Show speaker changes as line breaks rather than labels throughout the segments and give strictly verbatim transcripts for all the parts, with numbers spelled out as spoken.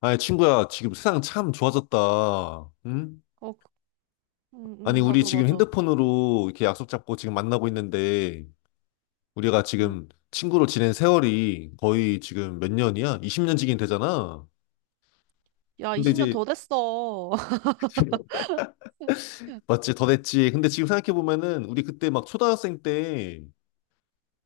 아니, 친구야, 지금 세상 참 좋아졌다. 응?
어, 그- 음,
아니,
음,
우리
맞아,
지금
맞아.
핸드폰으로 이렇게 약속 잡고 지금 만나고 있는데, 우리가
음.
지금 친구로 지낸 세월이 거의 지금 몇 년이야? 이십 년 지긴 되잖아.
야,
근데
이십 년
이제,
더 됐어.
맞지? 더 됐지. 근데 지금 생각해보면은, 우리 그때 막 초등학생 때,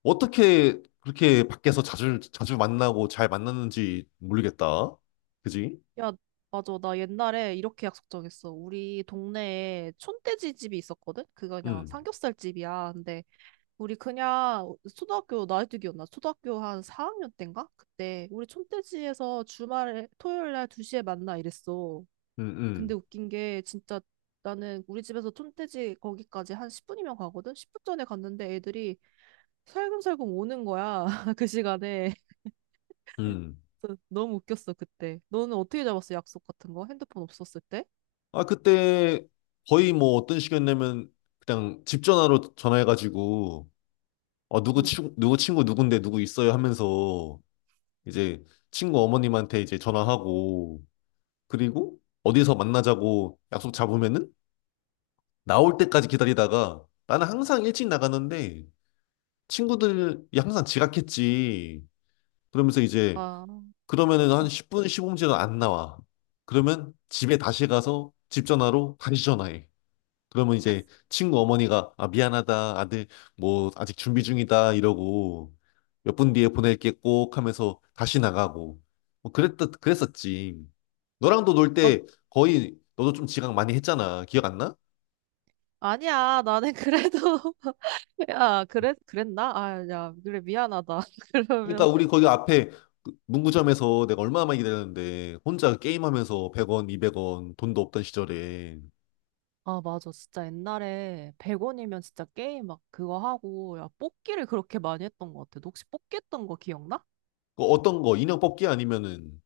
어떻게 그렇게 밖에서 자주, 자주 만나고 잘 만났는지 모르겠다. 그지?
야, 맞아. 나 옛날에 이렇게 약속 정했어. 우리 동네에 촌돼지 집이 있었거든? 그거 그냥
응,
삼겹살 집이야. 근데 우리 그냥 초등학교 나이뚜기였나? 초등학교 한 사 학년 때인가? 그때 우리 촌돼지에서 주말에 토요일 날 두 시에 만나 이랬어.
응,
근데
응,
웃긴 게 진짜 나는 우리 집에서 촌돼지 거기까지 한 십 분이면 가거든? 십 분 전에 갔는데 애들이 살금살금 오는 거야. 그 시간에.
응.
그래서 너무 웃겼어, 그때. 너는 어떻게 잡았어, 약속 같은 거? 핸드폰 없었을 때?
아, 그때 거의 뭐 어떤 시이었냐면 그냥 집 전화로 전화해가지고 어, 누구
응.
친구, 누구 친구 누군데 누구 있어요 하면서 이제 친구 어머님한테 이제 전화하고 그리고 어디서 만나자고 약속 잡으면은 나올 때까지 기다리다가 나는 항상 일찍 나가는데 친구들이 항상 지각했지. 그러면서 이제
아, 응.
그러면은 한 십 분, 십오 분 째도안 나와. 그러면 집에 다시 가서 집 전화로 다시 전화해. 그러면 이제 친구 어머니가 아 미안하다 아들 뭐 아직 준비 중이다 이러고 몇 분 뒤에 보낼게 꼭 하면서 다시 나가고 뭐 그랬듯 그랬었지. 너랑도 놀
어,
때 거의 너도 좀 지각 많이 했잖아. 기억 안 나?
아니야. 나는 그래도, 야, 그래, 그랬나? 아, 야, 그래, 미안하다.
그러니까
그러면,
우리 거기 앞에 그 문구점에서 내가 얼마나 많이 기다렸는데 혼자 게임하면서 백 원, 이백 원 돈도 없던 시절에
아, 맞아. 진짜 옛날에 백 원이면 진짜 게임 막 그거 하고, 야, 뽑기를 그렇게 많이 했던 것 같아. 너 혹시 뽑기 했던 거 기억나?
그 어떤 거 인형 뽑기 아니면은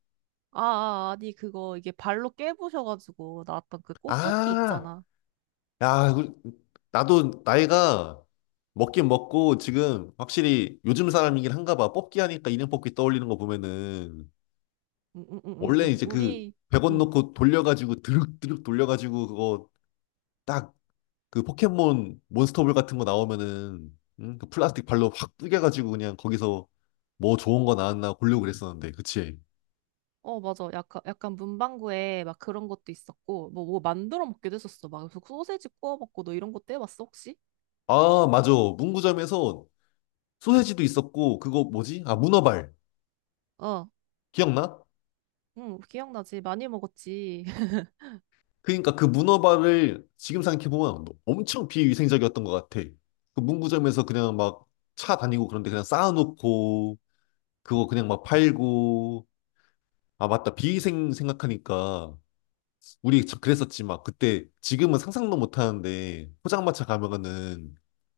아, 아, 아니, 그거, 이게 발로 깨부셔가지고 나왔던 그 꽃 뽑기
아
있잖아.
야, 그- 나도 나이가 먹긴 먹고 지금 확실히 요즘 사람이긴 한가 봐. 뽑기 하니까 인형 뽑기 떠올리는 거 보면은
응, 응, 응, 응,
원래
응.
이제 그
우리,
백 원
응.
넣고 돌려가지고 드륵드륵 돌려가지고 그거 딱 그 포켓몬 몬스터볼 같은 거 나오면은 응? 그 플라스틱 발로 확 뿌겨가지고 그냥 거기서 뭐 좋은 거 나왔나 고르고 그랬었는데 그치?
어, 맞아. 약간, 약간 문방구에 막 그런 것도 있었고, 뭐, 뭐 만들어 먹기도 했었어. 막 소세지 구워 먹고, 너 이런 것도 해봤어, 혹시?
아 맞아 문구점에서 소세지도 있었고 그거 뭐지? 아 문어발
어,
기억나?
응, 기억나지. 많이 먹었지.
그러니까 그 문어발을 지금 생각해보면 엄청 비위생적이었던 것 같아. 그 문구점에서 그냥 막 차 다니고 그런데 그냥 쌓아놓고 그거 그냥 막 팔고 아 맞다 비위생 생각하니까 우리 저- 그랬었지 막 그때 지금은 상상도 못하는데 포장마차 가면은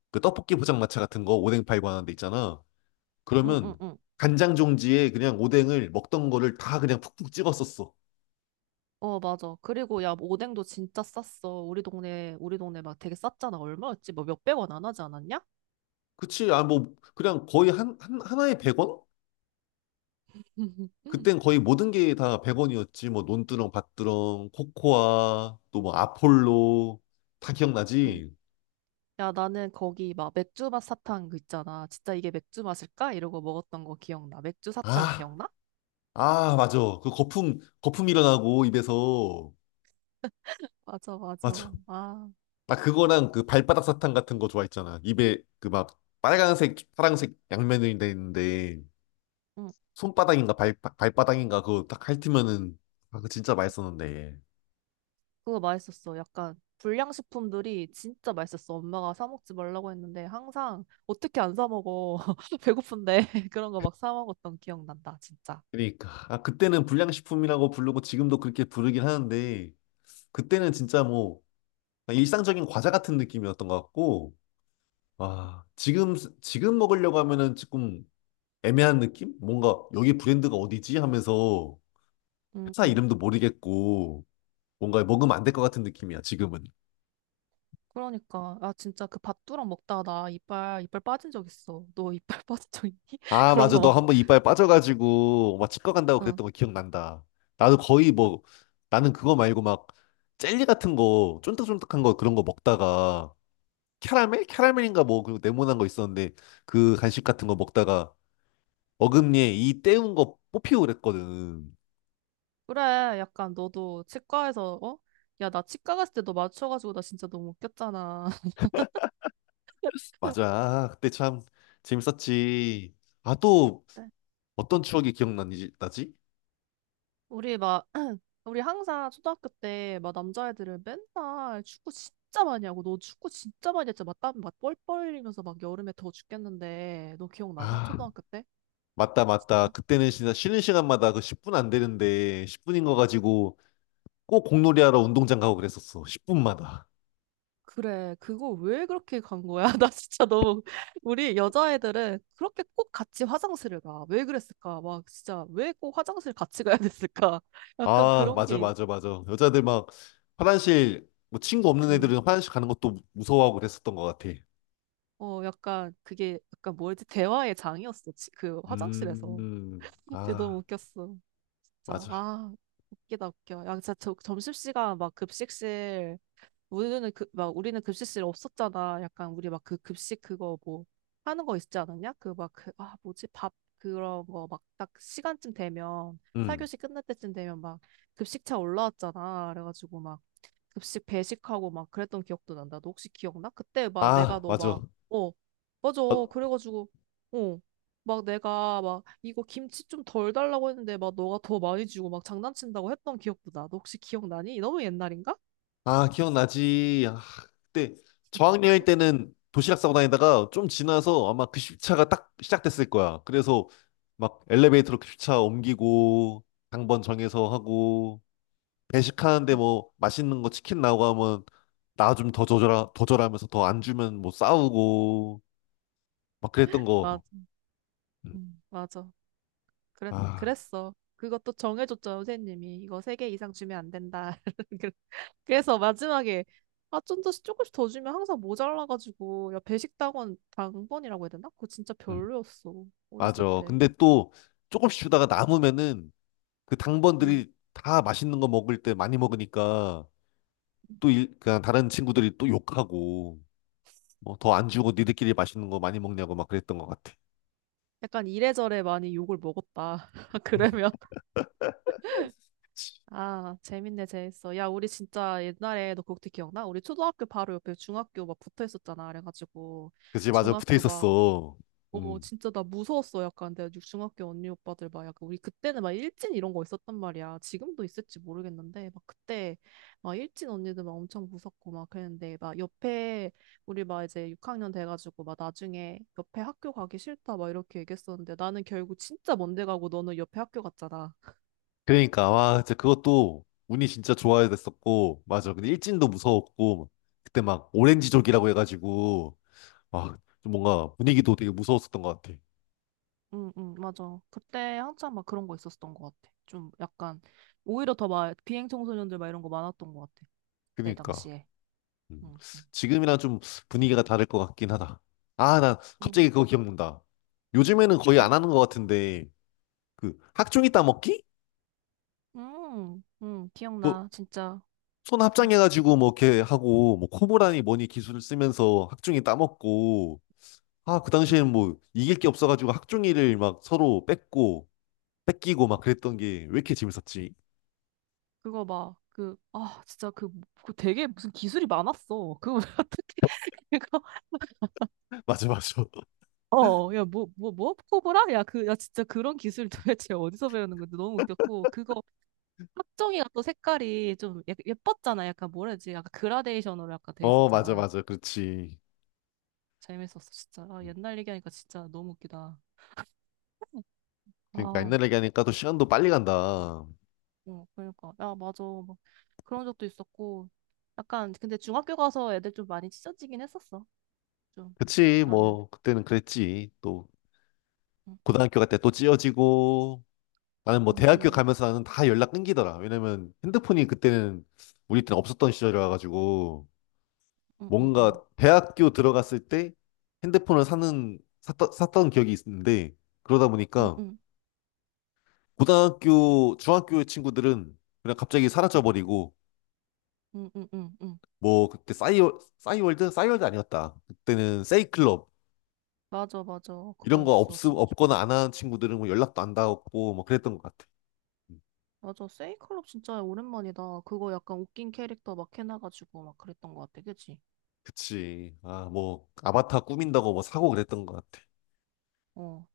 그 떡볶이 포장마차 같은 거 오뎅 팔고 하는 데 있잖아.
응, 응,
그러면
응.
간장 종지에 그냥 오뎅을 먹던 거를 다 그냥 푹푹 찍었었어.
어, 맞아. 그리고 야, 뭐 오뎅도 진짜 쌌어. 우리 동네, 우리 동네 막 되게 쌌잖아. 얼마였지? 뭐 몇백 원 안 하지 않았냐?
그치? 아 뭐 그냥 거의 한, 한 하나에 백 원? 그땐 거의 모든 게 다 백 원이었지. 뭐 논두렁, 밭두렁, 코코아, 또 뭐 아폴로 다
응.
기억나지?
야, 나는 거기 막 맥주 맛 사탕 그 있잖아. 진짜 이게 맥주 맛일까? 이러고 먹었던 거 기억나. 맥주 사탕
아,
기억나?
아, 맞아. 그 거품 거품 일어나고 입에서
맞아, 맞아.
맞아.
아.
나 그거랑 그 발바닥 사탕 같은 거 좋아했잖아. 입에 그 막 빨간색, 파란색 양면이 돼 있는데
응,
손바닥인가 발 발바닥인가 그거 딱 핥으면은 아, 그거 진짜 맛있었는데.
그거 맛있었어. 약간 불량식품들이 진짜 맛있었어. 엄마가 사 먹지 말라고 했는데 항상 어떻게 안 사 먹어. 배고픈데 그런 거 막 사 먹었던 기억 난다. 진짜.
그러니까 아 그때는 불량식품이라고 부르고 지금도 그렇게 부르긴 하는데 그때는 진짜 뭐 그냥 일상적인 과자 같은 느낌이었던 것 같고, 아, 지금, 지금 먹으려고 하면은 조금 애매한 느낌? 뭔가 여기 브랜드가 어디지? 하면서 회사
응응.
이름도 모르겠고, 뭔가 먹으면 안 될 것 같은 느낌이야, 지금은.
그러니까 아 진짜 그 밥두랑 먹다가 나 이빨 이빨 빠진 적 있어. 너 이빨 빠진 적 있니?
아,
그런
맞아.
거
너
막.
한번 이빨 빠져가지고 막 치과 간다고
응.
그랬던 거 기억난다. 나도 거의 뭐, 나는 그거 말고 막 젤리 같은 거, 쫀득쫀득한 거 그런 거 먹다가 캐러멜? 캐러멜인가 뭐, 그 네모난 거 있었는데 그 간식 같은 거 먹다가 어금니에 이 때운 거 뽑히고 그랬거든.
그래. 약간 너도 치과에서 어? 야, 나 치과 갔을 때 너 맞춰가지고 나 진짜 너무 웃겼잖아.
맞아. 그때 참 재밌었지. 아, 또
그때
어떤 추억이 기억나지? 나지?
우리 막 우리 항상 초등학교 때 막 남자애들은 맨날 축구 진짜 많이 하고 너 축구 진짜 많이 했잖아. 막땀막 뻘뻘 흘리면서 막 여름에 더워 죽겠는데 너 기억나냐?
아,
초등학교 때?
맞다, 맞다.
어?
그때는 진짜 쉬는 시간마다 그 십 분 안 되는데 십 분인 거 가지고 꼭 공놀이하러 운동장 가고 그랬었어. 십 분마다.
그래 그거 왜 그렇게 간 거야? 나 진짜 너무 우리 여자애들은 그렇게 꼭 같이 화장실을 가. 왜 그랬을까? 막 진짜 왜 꼭 화장실 같이 가야 됐을까? 약간
아,
그런
맞아,
게
맞아, 맞아. 여자들 막 화장실, 뭐 친구 없는
음.
애들은 화장실 가는 것도 무서워하고 그랬었던 것 같아.
어, 약간 그게 약간 뭐였지? 대화의 장이었어. 지- 그 화장실에서.
음,
진짜
아,
너무 웃겼어. 진짜
맞아.
아 웃기다 웃겨. 야 진짜 저 점심시간 막 급식실 우리는 그, 막 우리는 급식실 없었잖아. 약간 우리 막 그 급식 그거 뭐 하는 거 있지 않았냐? 그 막 그 아 뭐지 밥 그런 거 막 딱 시간쯤 되면
음,
사 교시 끝날 때쯤 되면 막 급식차 올라왔잖아. 그래가지고 막 급식 배식하고 막 그랬던 기억도 난다. 너 혹시 기억나? 그때 막 내가
아,
너 막,
맞아.
어, 맞아. 그래가지고, 어, 막 내가 막 이거 김치 좀 덜 달라고 했는데 막 너가 더 많이 주고 막 장난친다고 했던 기억도 나. 너 혹시 기억나니? 너무 옛날인가?
아, 기억나지. 아, 그때 저학년일
응?
때는 도시락 싸고 다니다가 좀 지나서 아마 급식차가 딱 시작됐을 거야. 그래서 막 엘리베이터로 급식차 옮기고 당번 정해서 하고 배식하는데
응,
뭐 맛있는 거 치킨 나오고 하면 나 좀 더 줘라 더 줘라 하면서 더 안 주면 뭐 싸우고 막 그랬던
맞아.
거. 음.
응, 맞아. 그랬,
아,
그랬어. 그것도 정해줬죠, 선생님이. 이거 세 개 이상 주면 안 된다. 그래서 마지막에 아, 좀 더 조금씩 더 주면 항상 모자라가지고 야 배식당원 당번이라고 해야 되나? 그거 진짜
음.
별로였어. 어렸을
맞아.
때.
근데 또 조금씩 주다가 남으면은 그
응.
당번들이 다 맛있는 거 먹을 때 많이 먹으니까 또 일, 그냥 다른 친구들이 또 욕하고 뭐 더 안 주고 니들끼리 맛있는 거 많이 먹냐고 막 그랬던 것 같아.
약간 이래저래 많이 욕을 먹었다. 그러면 아 재밌네 재밌어. 야 우리 진짜 옛날에 너 그것도 기억나? 우리 초등학교 바로 옆에 중학교 막 붙어 있었잖아. 그래가지고
그치, 맞아. 붙어
중학교 막
있었어.
어,
음.
진짜 나 무서웠어. 약간 내가 중학교 언니 오빠들 막 약간 우리 그때는 막 일진 이런 거 있었단 말이야. 지금도 있을지 모르겠는데 막 그때 막 일진 언니들 막 엄청 무섭고 막 그랬는데 막 옆에 우리 막 이제 육 학년 돼가지고 막 나중에 옆에 학교 가기 싫다 막 이렇게 얘기했었는데 나는 결국 진짜 먼데 가고 너는 옆에 학교 갔잖아.
그러니까 와, 진짜 그것도 운이 진짜 좋아야 됐었고 맞아. 근데 일진도 무서웠고 그때 막 오렌지족이라고 해가지고 와, 좀 뭔가 분위기도 되게 무서웠었던 것 같아.
응, 응, 맞아. 그때 한참 막 그런 거 있었던 것 같아. 좀 약간 오히려 더 막 비행 청소년들 막 이런 거 많았던 것 같아. 그때
그러니까
당시에.
음.
응, 응.
지금이랑 좀 분위기가 다를 것 같긴 하다. 아, 나 갑자기 그거 기억난다. 요즘에는 거의
응.
안 하는 것 같은데 그 학종이 따먹기?
음, 음,
그,
기억나, 진짜.
손
음,
합장해가지고 뭐 이렇게 하고 뭐 코보라니 뭐니 기술을 쓰면서 학중이 따먹고 아 그 당시에는 뭐 이길 게 없어가지고 학중이를 막 서로 뺏고 뺏기고 막 그랬던 게 왜 이렇게 재밌었지?
그거 막, 그, 아, 진짜 그, 그 되게 무슨 기술이 많았어. 그거 왜 어떻게, 그거,
맞아 맞아
어, 야, 뭐, 뭐, 뭐, 코브라? 야, 그, 야, 진짜 그런 기술 도대체 어디서 배우는 건데 너무 웃겼고, 그거, 학정이가 또 색깔이 좀 예- 예뻤잖아. 약간 뭐라 해야 되지? 약간 그라데이션으로 약간 돼
어 맞아
있었잖아.
맞아 그렇지.
재밌었어, 진짜. 아, 옛날 얘기하니까 진짜 너무 웃기다.
그러니까
아,
옛날 얘기하니까 또 시간도 빨리 간다.
어, 그러니까. 야, 맞아. 막 그런 적도 있었고. 약간, 근데 중학교 가서 애들 좀 많이 찢어지긴 했었어. 좀,
그치,
나는.
뭐 그때는 그랬지. 또
응, 응,
고등학교 갈 때 또 찢어지고 나는 뭐 대학교
응,
가면서 나는 다 연락 끊기더라. 왜냐면 핸드폰이 그때는 우리 때는 없었던 시절이라 가지고
응, 응,
뭔가
응,
대학교 들어갔을 때 핸드폰을 사는 샀던, 샀던 기억이 있는데 그러다
응, 응,
보니까
응,
고등학교 중학교 친구들은 그냥 갑자기 사라져 버리고
응, 응, 응. 응.
뭐 그때 싸이월 싸이월드 싸이월드 아니었다. 그때는 세이클럽.
맞아, 맞아.
이런 거 없
그거였어, 진짜.
없거나 안 하는 친구들은 뭐 연락도 안 닿았고 뭐 그랬던 것 같아. 음,
맞아. 세이클럽 진짜 오랜만이다. 그거 약간 웃긴 캐릭터 막 해놔가지고 막 그랬던 것 같아. 그치?
그치. 아 뭐 아바타 꾸민다고 뭐 사고 그랬던 것 같아.
어.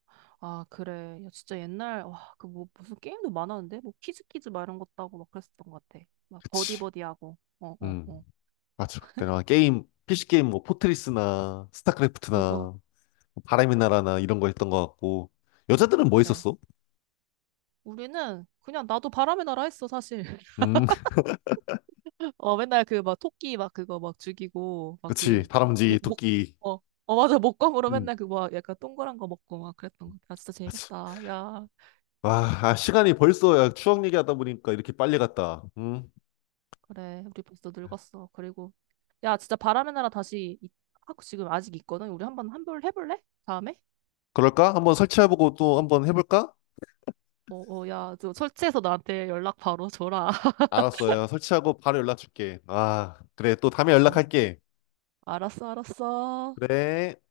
아, 그래. 야, 진짜 옛날, 와, 그 뭐, 무슨 게임도 많았는데? 뭐, 퀴즈퀴즈 막 이런 것도 하고 막 그랬었던 것 같아. 막
그치.
버디버디하고. 어, 어,
음,
어.
맞아. 그때는 막 게임 피씨 게임 뭐 포트리스나
어, 어.
스타크래프트나 바람의 나라나 이런 거 했던 것 같고 여자들은 뭐 있
그래.
었어
우리는 그냥 나도 바람의 나라 했어, 사실.
음
어, 맨날 그 막 토끼 막 그거 막 죽이고, 막
그치,
그,
다람쥐
목, 목,
토끼.
어, 어, 맞아. 목검으로
음,
맨날 그거 막 약간 동그란 거 먹고 막 그랬던 거. 아 진짜
맞아.
재밌다. 야,
와 아, 시간이 벌써. 야, 추억 얘기하다 보니까 이렇게 빨리 갔다. 음.
그래. 우리 벌써 늙었어. 그리고, 야, 진짜 바람의 나라 다시, 이- 하고 지금 아직 있거든. 우리 한번 한번 해볼래? 다음에?
그럴까? 한번 설치해보고 또 한번 해볼까?
어, 어, 야, 저 설치해서 나한테 연락 바로 줘라.
알았어. 야, 설치하고 바로 연락 줄게. 아, 그래, 또 다음에
아,
연락할게.
알았어, 알았어.
그래.